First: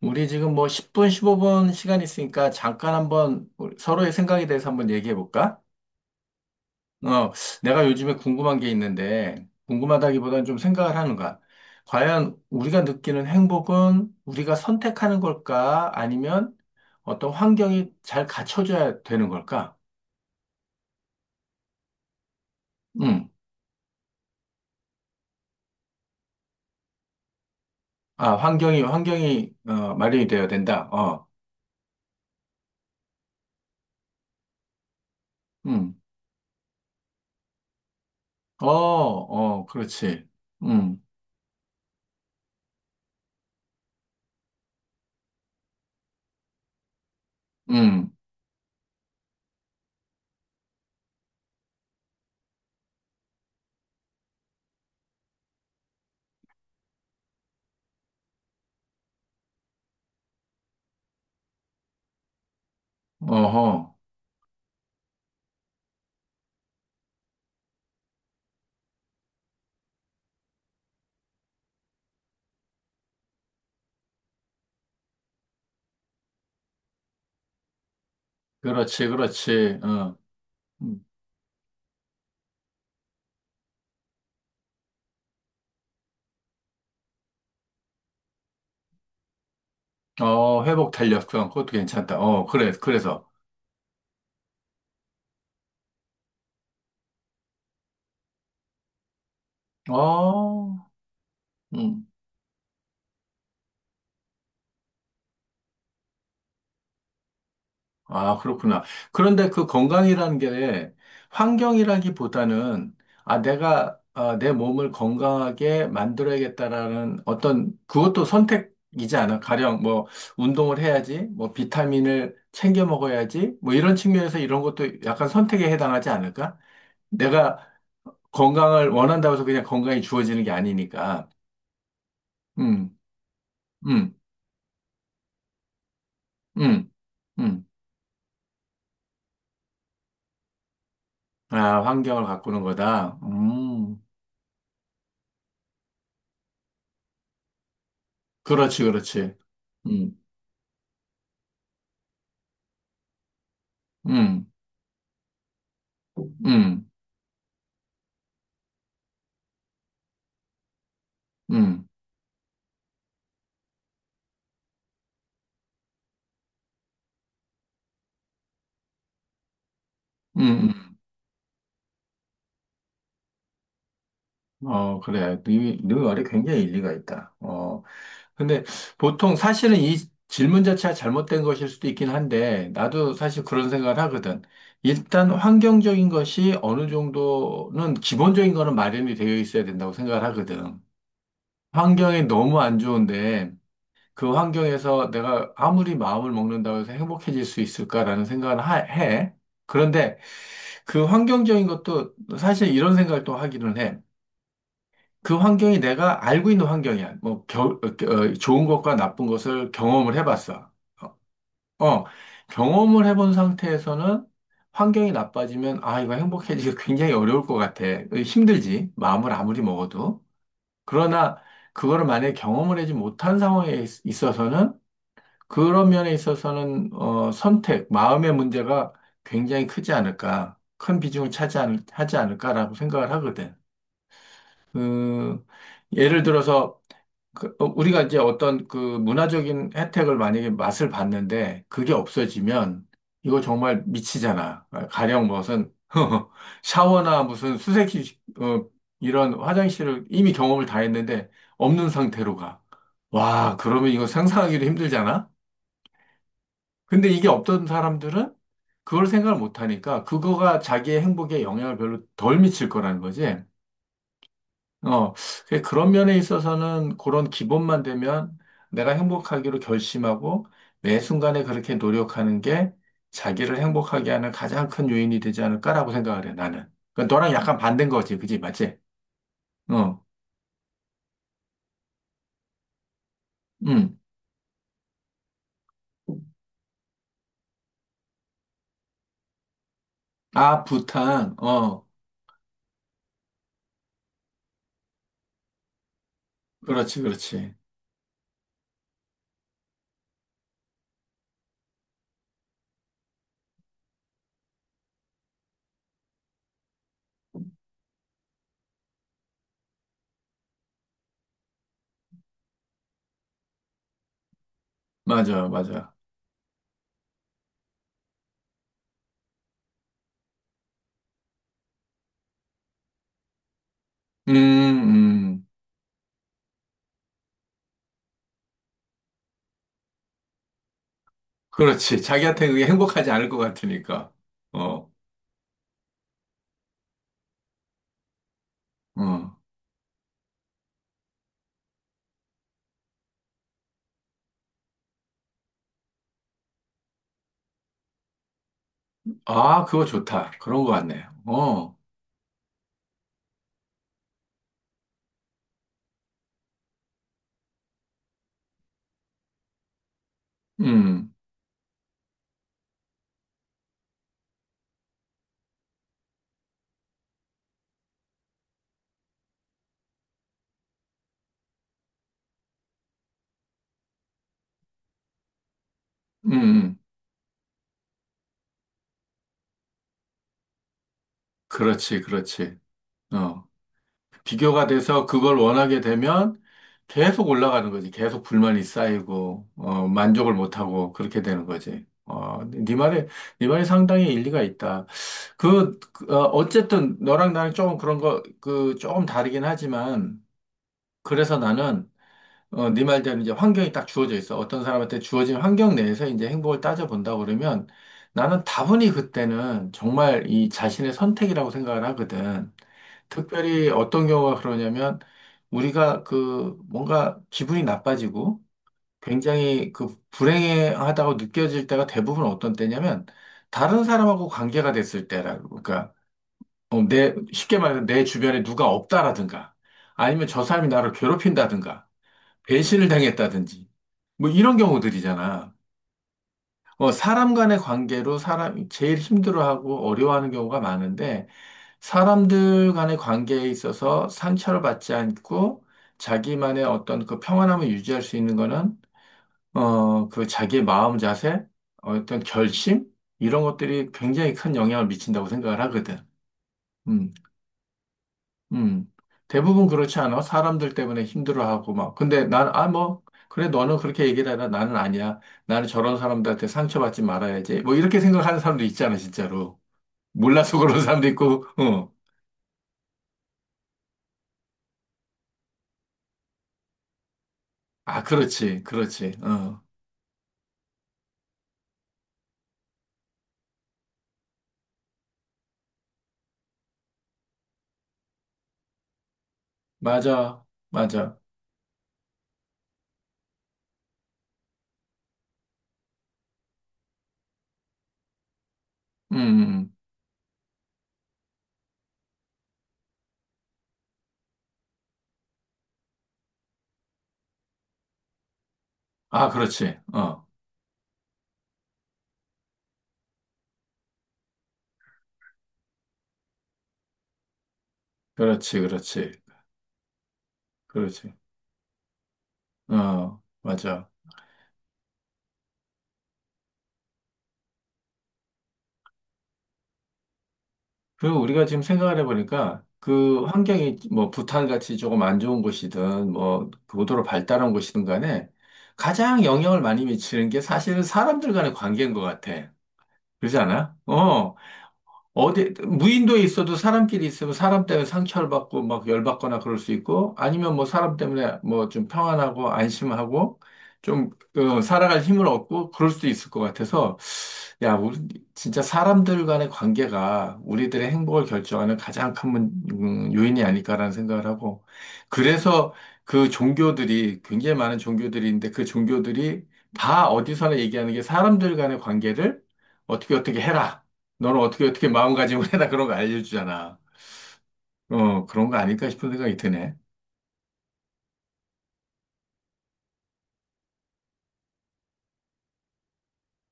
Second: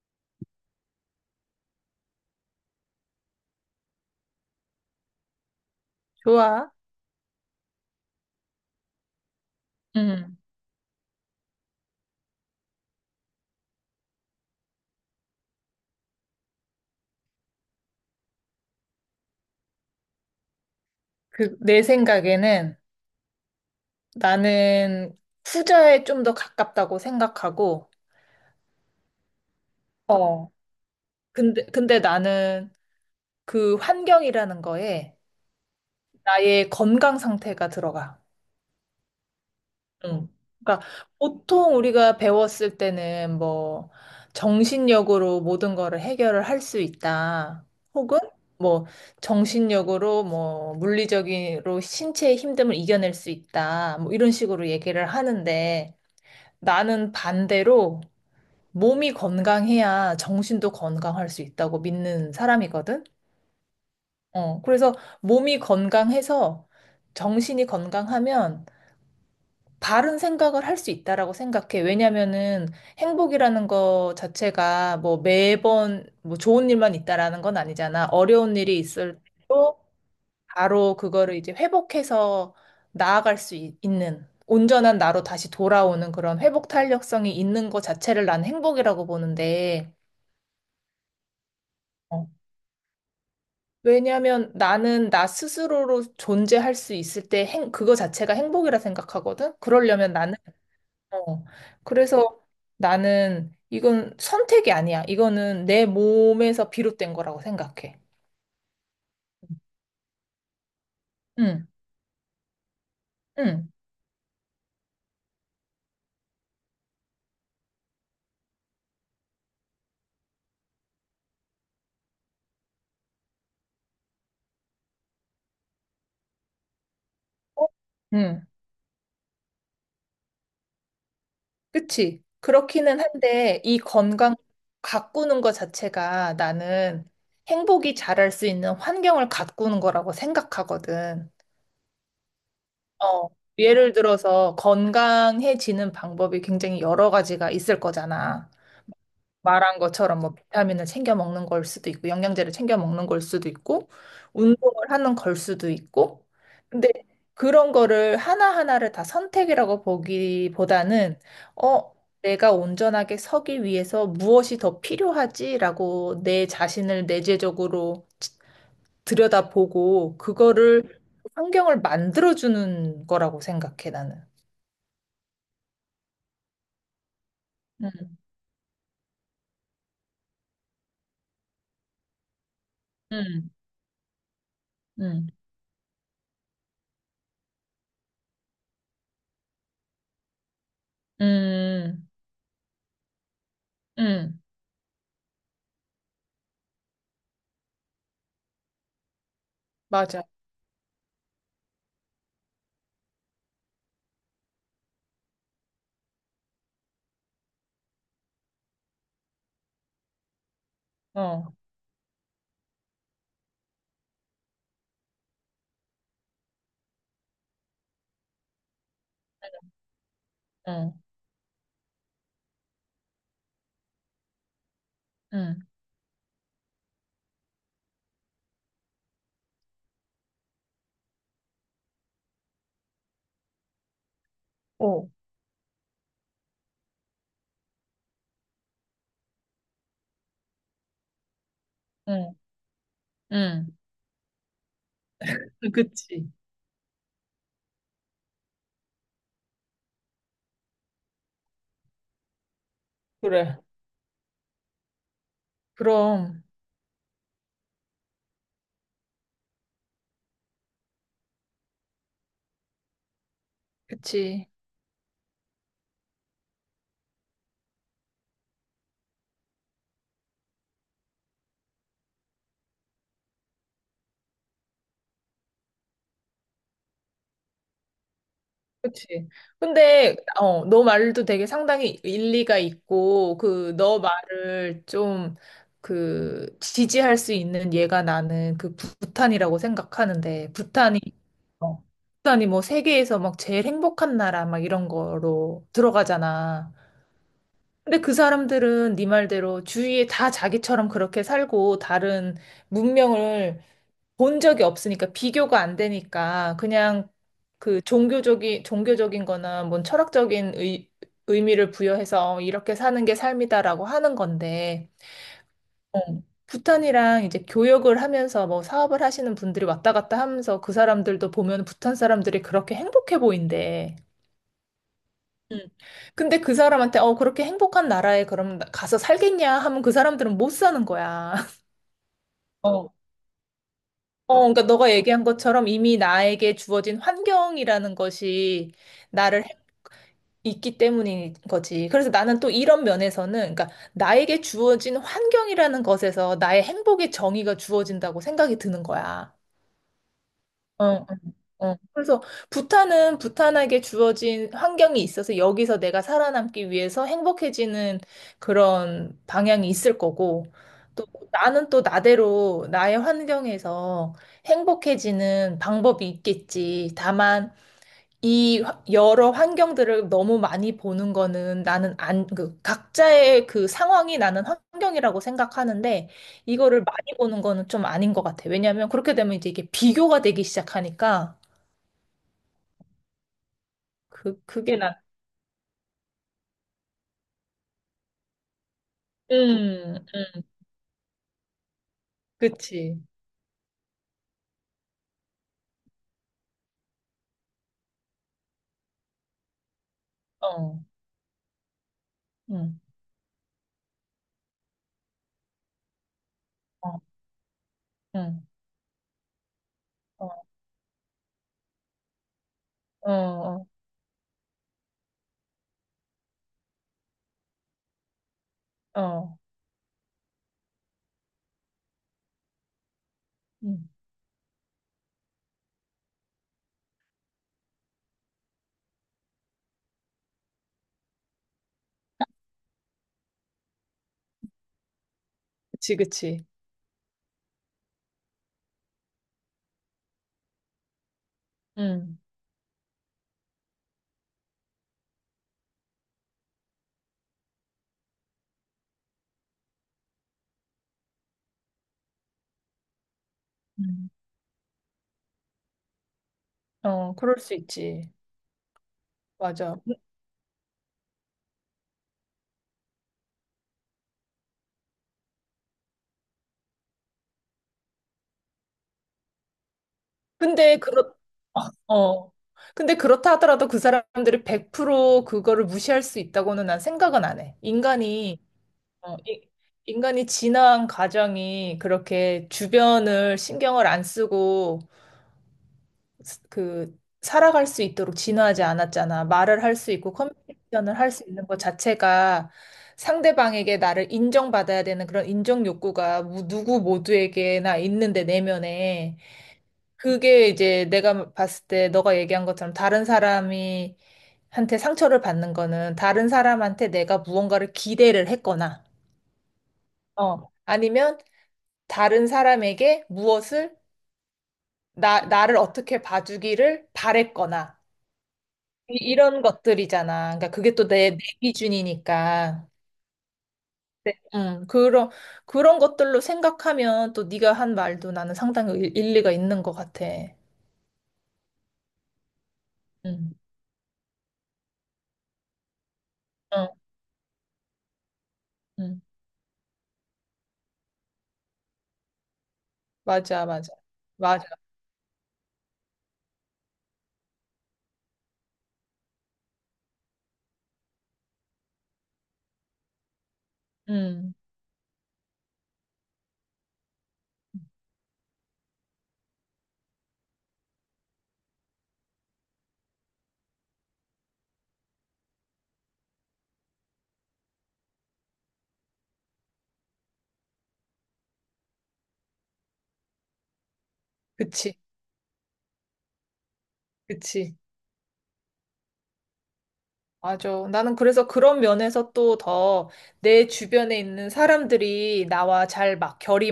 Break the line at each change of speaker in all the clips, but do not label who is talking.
우리 지금 뭐 10분, 15분 시간 있으니까 잠깐 한번 우리 서로의 생각에 대해서 한번 얘기해 볼까?
좋아.
어, 내가 요즘에 궁금한 게 있는데,
음.
궁금하다기보다는 좀 생각을 하는 거야. 과연 우리가 느끼는 행복은 우리가 선택하는 걸까? 아니면 어떤 환경이 잘 갖춰줘야 되는 걸까?
그, 내 생각에는
음.
나는 후자에 좀 더 가깝다고 생각하고,
아, 환경이, 마련이 되어야
어.
된다. 어,
근데 나는 그 환경이라는 거에
음.
나의 건강 상태가 들어가.
어, 어, 그렇지.
응. 그러니까
음,
보통 우리가 배웠을 때는 뭐 정신력으로 모든 거를 해결을 할 수 있다.
음,
혹은 뭐 정신력으로 뭐 물리적으로 신체의 힘듦을 이겨낼 수 있다. 뭐 이런 식으로 얘기를 하는데 나는 반대로 몸이 건강해야 정신도 건강할 수 있다고 믿는 사람이거든.
어허.
그래서 몸이 건강해서 정신이 건강하면 바른 생각을 할 수 있다라고 생각해. 왜냐면은 행복이라는 거 자체가 뭐 매번 뭐 좋은 일만 있다라는 건 아니잖아. 어려운 일이
그렇지,
있을
그렇지.
때도
어.
바로
음.
그거를 이제 회복해서 나아갈 수 있, 는 온전한 나로 다시 돌아오는 그런 회복 탄력성이 있는 것 자체를 난 행복이라고 보는데,
어, 회복 탄력성, 그것도 괜찮다.
어.
어, 그래, 그래서.
왜냐면 나는 나 스스로로 존재할 수 있을 때 그거 자체가 행복이라 생각하거든? 그러려면 나는,
어,
어.
음,
그래서 나는 이건 선택이 아니야. 이거는 내 몸에서 비롯된 거라고 생각해.
아, 그렇구나. 그런데 그 건강이라는 게
응,
환경이라기보다는, 아,
응.
내 몸을 건강하게 만들어야겠다라는 어떤, 그것도 선택이지 않아. 가령, 뭐, 운동을 해야지, 뭐, 비타민을 챙겨 먹어야지, 뭐, 이런 측면에서 이런 것도 약간 선택에 해당하지 않을까? 내가
어? 응.
건강을 원한다고 해서 그냥 건강이 주어지는 게 아니니까.
그치?
음,
그렇기는 한데 이
음.
건강 가꾸는 것 자체가
음,
나는
음.
행복이 자랄 수 있는 환경을 가꾸는 거라고 생각하거든.
아, 환경을 바꾸는 거다.
어, 예를 들어서 건강해지는 방법이 굉장히 여러 가지가 있을 거잖아.
그렇지, 그렇지.
말한
음,
것처럼 뭐 비타민을 챙겨 먹는 걸 수도 있고 영양제를 챙겨 먹는 걸 수도 있고
음,
운동을 하는 걸 수도 있고
음,
근데 그런 거를 하나하나를 다 선택이라고 보기보다는
음,
어 내가 온전하게 서기 위해서 무엇이 더 필요하지라고 내 자신을 내재적으로 들여다보고 그거를
음.
환경을 만들어주는 거라고 생각해 나는.
음. 어, 그래. 네, 네 말이 굉장히 일리가 있다.
음,
근데 보통 사실은 이 질문 자체가 잘못된 것일 수도 있긴 한데, 나도 사실
음,
그런 생각을 하거든.
음,
일단 환경적인 것이 어느 정도는 기본적인 거는 마련이 되어 있어야 된다고 생각을 하거든.
음,
환경이 너무 안 좋은데, 그
음,
환경에서 내가 아무리 마음을 먹는다고 해서 행복해질 수 있을까라는 생각을 해. 그런데
맞아.
그 환경적인 것도 사실 이런 생각을 또 하기는 해. 그 환경이 내가 알고 있는 환경이야. 뭐, 좋은 것과 나쁜 것을 경험을 해봤어.
어,
어, 어, 경험을 해본 상태에서는 환경이 나빠지면, 아, 이거 행복해지기 굉장히 어려울 것 같아. 힘들지. 마음을 아무리 먹어도.
어,
그러나, 그거를 만약에 경험을 하지 못한 상황에 있어서는
음.
그런 면에 있어서는 선택, 마음의 문제가 굉장히 크지 않을까, 큰 비중을 차지하는, 하지 않을까라고 생각을 하거든.
어,
그, 예를 들어서 그, 어, 우리가 이제 어떤 그 문화적인 혜택을 만약에 맛을 봤는데 그게
응,
없어지면 이거
응.
정말 미치잖아. 아, 가령 무슨
그치.
샤워나 무슨 수세식 이런 화장실을 이미 경험을 다 했는데 없는 상태로 가. 와,
그래.
그러면 이거 상상하기도 힘들잖아.
그럼,
근데 이게 없던 사람들은 그걸 생각을 못 하니까 그거가 자기의 행복에 영향을 별로 덜 미칠 거라는 거지.
그치.
어, 그래서 그런 면에 있어서는 그런 기본만 되면 내가 행복하기로 결심하고 매 순간에 그렇게 노력하는 게 자기를 행복하게 하는 가장 큰 요인이 되지 않을까라고 생각을 해, 나는. 그러니까 너랑 약간 반대인 거지, 그지? 맞지?
그치.
어,
근데, 너 말도 되게 상당히 일리가 있고, 그,
음.
너 말을 좀, 그, 지지할 수 있는 얘가 나는 그 부탄이라고 생각하는데,
아, 부 탄
어,
어,
부탄이 뭐 세계에서 막 제일 행복한 나라 막 이런 거로 들어가잖아.
그렇지, 그렇지.
근데 그 사람들은 네 말대로 주위에 다 자기처럼 그렇게 살고, 다른 문명을 본 적이 없으니까 비교가 안 되니까 그냥 그 종교적인 거나 뭔 철학적인 의미를 부여해서 이렇게 사는 게 삶이다라고 하는 건데
맞아, 맞아.
어, 부탄이랑 이제 교역을 하면서 뭐 사업을 하시는 분들이 왔다 갔다 하면서 그 사람들도 보면 부탄 사람들이 그렇게 행복해 보인대.
음, 음.
음. 근데 그 사람한테 그렇게 행복한 나라에 그럼 가서 살겠냐 하면 그 사람들은 못 사는 거야.
그렇지. 자기한테 그게
어.
행복하지 않을 것 같으니까.
그러니까
어,
너가 얘기한 것처럼 이미 나에게 주어진 환경이라는 것이
어.
나를 해- 있기 때문인 거지. 그래서 나는 또 이런 면에서는, 그러니까 나에게 주어진 환경이라는 것에서 나의 행복의 정의가 주어진다고 생각이 드는 거야.
아, 그거 좋다. 그런 것 같네.
어.
어,
그래서 부탄은 부탄에게 주어진 환경이 있어서 여기서 내가 살아남기 위해서 행복해지는 그런 방향이 있을 거고, 또
음,
나는 또 나대로 나의 환경에서 행복해지는 방법이 있겠지. 다만, 여러 환경들을 너무 많이 보는 거는 나는 안, 그 각자의 그 상황이 나는 환경이라고 생각하는데,
음, 음.
이거를 많이 보는 거는 좀 아닌 것 같아. 왜냐하면 그렇게 되면 이제 이게 비교가 되기 시작하니까,
그렇지, 그렇지. 어.
그,
비교가
그게 나,
돼서 그걸 원하게 되면 계속 올라가는 거지. 계속 불만이
그,
쌓이고, 만족을 못하고, 그렇게 되는 거지.
그치.
네 말에 상당히 일리가 있다. 어쨌든 너랑 나랑 조금 그런 거, 조금 다르긴 하지만,
어,
그래서 나는
음,
네 말대로 이제 환경이 딱 주어져 있어. 어떤 사람한테 주어진 환경 내에서 이제 행복을
어,
따져본다 그러면 나는
음,
다분히 그때는 정말
어,
이 자신의 선택이라고 생각을 하거든.
어, 어,
특별히 어떤 경우가 그러냐면 우리가 그 뭔가 기분이 나빠지고
어,
굉장히 그 불행하다고 느껴질 때가 대부분 어떤 때냐면 다른
음,
사람하고 관계가 됐을 때라고. 그러니까 내 쉽게 말해서 내 주변에 누가 없다라든가 아니면 저 사람이 나를 괴롭힌다든가 배신을 당했다든지 뭐 이런 경우들이잖아.
그치, 그치.
사람 간의 관계로 사람이 제일 힘들어하고 어려워하는 경우가 많은데
음,
사람들 간의 관계에 있어서 상처를 받지 않고 자기만의 어떤 그 평안함을 유지할 수 있는 거는 그 자기의 마음 자세, 어떤 결심 이런 것들이
음,
굉장히 큰 영향을 미친다고 생각을 하거든. 음.
어, 그럴 수 있지.
음, 대부분
맞아.
그렇지 않아? 사람들 때문에 힘들어하고 막. 근데 난, 아, 뭐, 그래, 너는 그렇게 얘기를 해라. 나는 아니야. 나는 저런 사람들한테 상처받지 말아야지. 뭐, 이렇게 생각하는 사람도 있잖아, 진짜로. 몰라서
근데,
그런 사람도
그렇,
있고, 어.
어, 근데 그렇다 하더라도 그 사람들이 100% 그거를 무시할 수 있다고는 난 생각은 안 해.
아, 그렇지, 그렇지,
어, 이-
어.
인간이 진화한 과정이 그렇게 주변을 신경을 안 쓰고 그 살아갈 수 있도록 진화하지 않았잖아. 말을 할 수 있고
맞아,
커뮤니케이션을 할
맞아.
수 있는 것 자체가 상대방에게 나를 인정받아야 되는 그런 인정 욕구가 누구 모두에게나 있는데 내면에
음.
그게 이제 내가 봤을 때 너가 얘기한 것처럼 다른 사람이 한테 상처를 받는 거는 다른 사람한테 내가 무언가를 기대를 했거나
아, 그렇지, 어.
아니면 다른 사람에게 무엇을 나 나를 어떻게 봐주기를 바랬거나
그렇지,
이-
그렇지,
이런 것들이잖아. 그러니까 그게 또 내,
그렇지,
내 기준이니까.
어. 맞아.
음, 그런, 그런 것들로 생각하면 또 네가 한 말도 나는 상당히 일리가 있는 것 같아.
그리고 우리가 지금 생각을 해보니까 그
음,
환경이 뭐 부탄같이 조금 안 좋은 곳이든 뭐
어,
그 고도로 발달한 곳이든 간에
음.
가장 영향을 많이 미치는 게 사실은 사람들 간의 관계인 것 같아. 그러지
맞아, 맞아.
않아? 어.
맞아.
어디, 무인도에 있어도 사람끼리 있으면 사람 때문에 상처를 받고 막 열받거나 그럴 수 있고 아니면 뭐 사람 때문에 뭐 좀 평안하고 안심하고 좀
음,
어, 살아갈 힘을 얻고 그럴 수도 있을 것 같아서 야, 우리 진짜 사람들 간의 관계가 우리들의 행복을 결정하는 가장 큰 요인이 아닐까라는 생각을 하고, 그래서 그 종교들이 굉장히 많은 종교들이 있는데 그 종교들이 다 어디서나 얘기하는 게 사람들 간의 관계를 어떻게 어떻게 해라. 너는 어떻게
그치,
어떻게 마음가짐을 해라. 그런 거 알려주잖아.
그치.
그런 거 아닐까 싶은 생각이 드네.
맞아. 나는 그래서 그런 면에서 또 더 내 주변에 있는 사람들이 나와 잘 막 결이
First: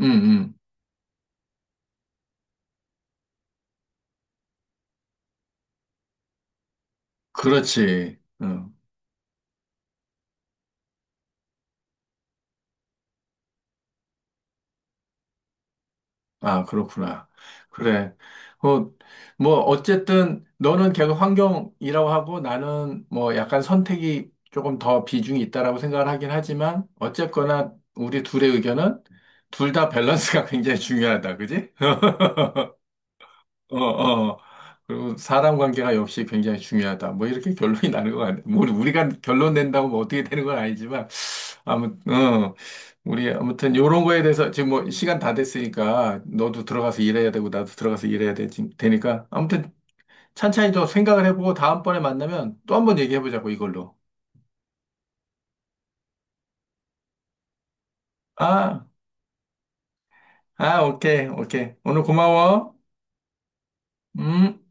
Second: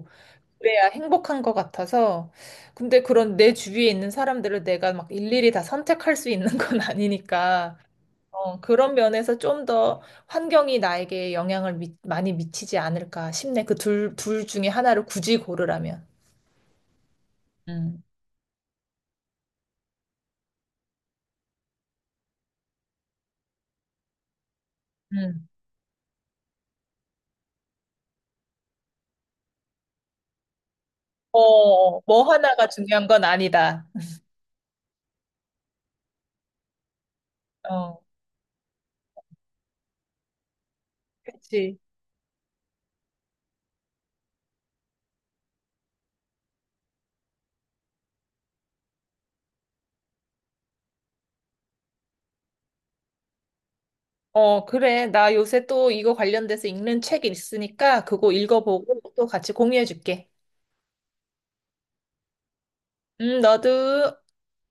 응, 응.
그래야 행복한 것 같아서. 근데 그런 내 주위에 있는 사람들을 내가 막 일일이 다 선택할 수 있는 건 아니니까.
그렇지. 어.
그런 면에서 좀 더 환경이 나에게 영향을 많이 미치지 않을까 싶네. 그 둘 중에 하나를 굳이 고르라면.
아, 그렇구나.
음,
그래. 어, 뭐, 어쨌든, 너는 계속 환경이라고 하고, 나는 뭐, 약간 선택이 조금 더 비중이
음.
있다라고 생각을 하긴 하지만, 어쨌거나, 우리 둘의 의견은, 둘 다 밸런스가 굉장히 중요하다.
어,
그지?
어, 뭐 하나가 중요한 건
어,
아니다.
어. 그리고 사람 관계가 역시 굉장히 중요하다. 뭐, 이렇게 결론이
어,
나는 것 같네. 뭐, 우리가 결론 낸다고 뭐 어떻게 되는 건 아니지만,
그치.
아무튼, 어, 우리 아무튼 요런 거에 대해서 지금 뭐 시간 다 됐으니까 너도 들어가서 일해야 되고 나도 들어가서 되니까 아무튼 찬찬히 좀 생각을 해보고 다음번에 만나면 또 한 번 얘기해보자고 이걸로.
어, 그래. 나 요새 또 이거 관련돼서 읽는 책이 있으니까 그거
아,
읽어보고 또 같이 공유해줄게.
아, 오케이, 오케이. 오늘 고마워.
너도.
음.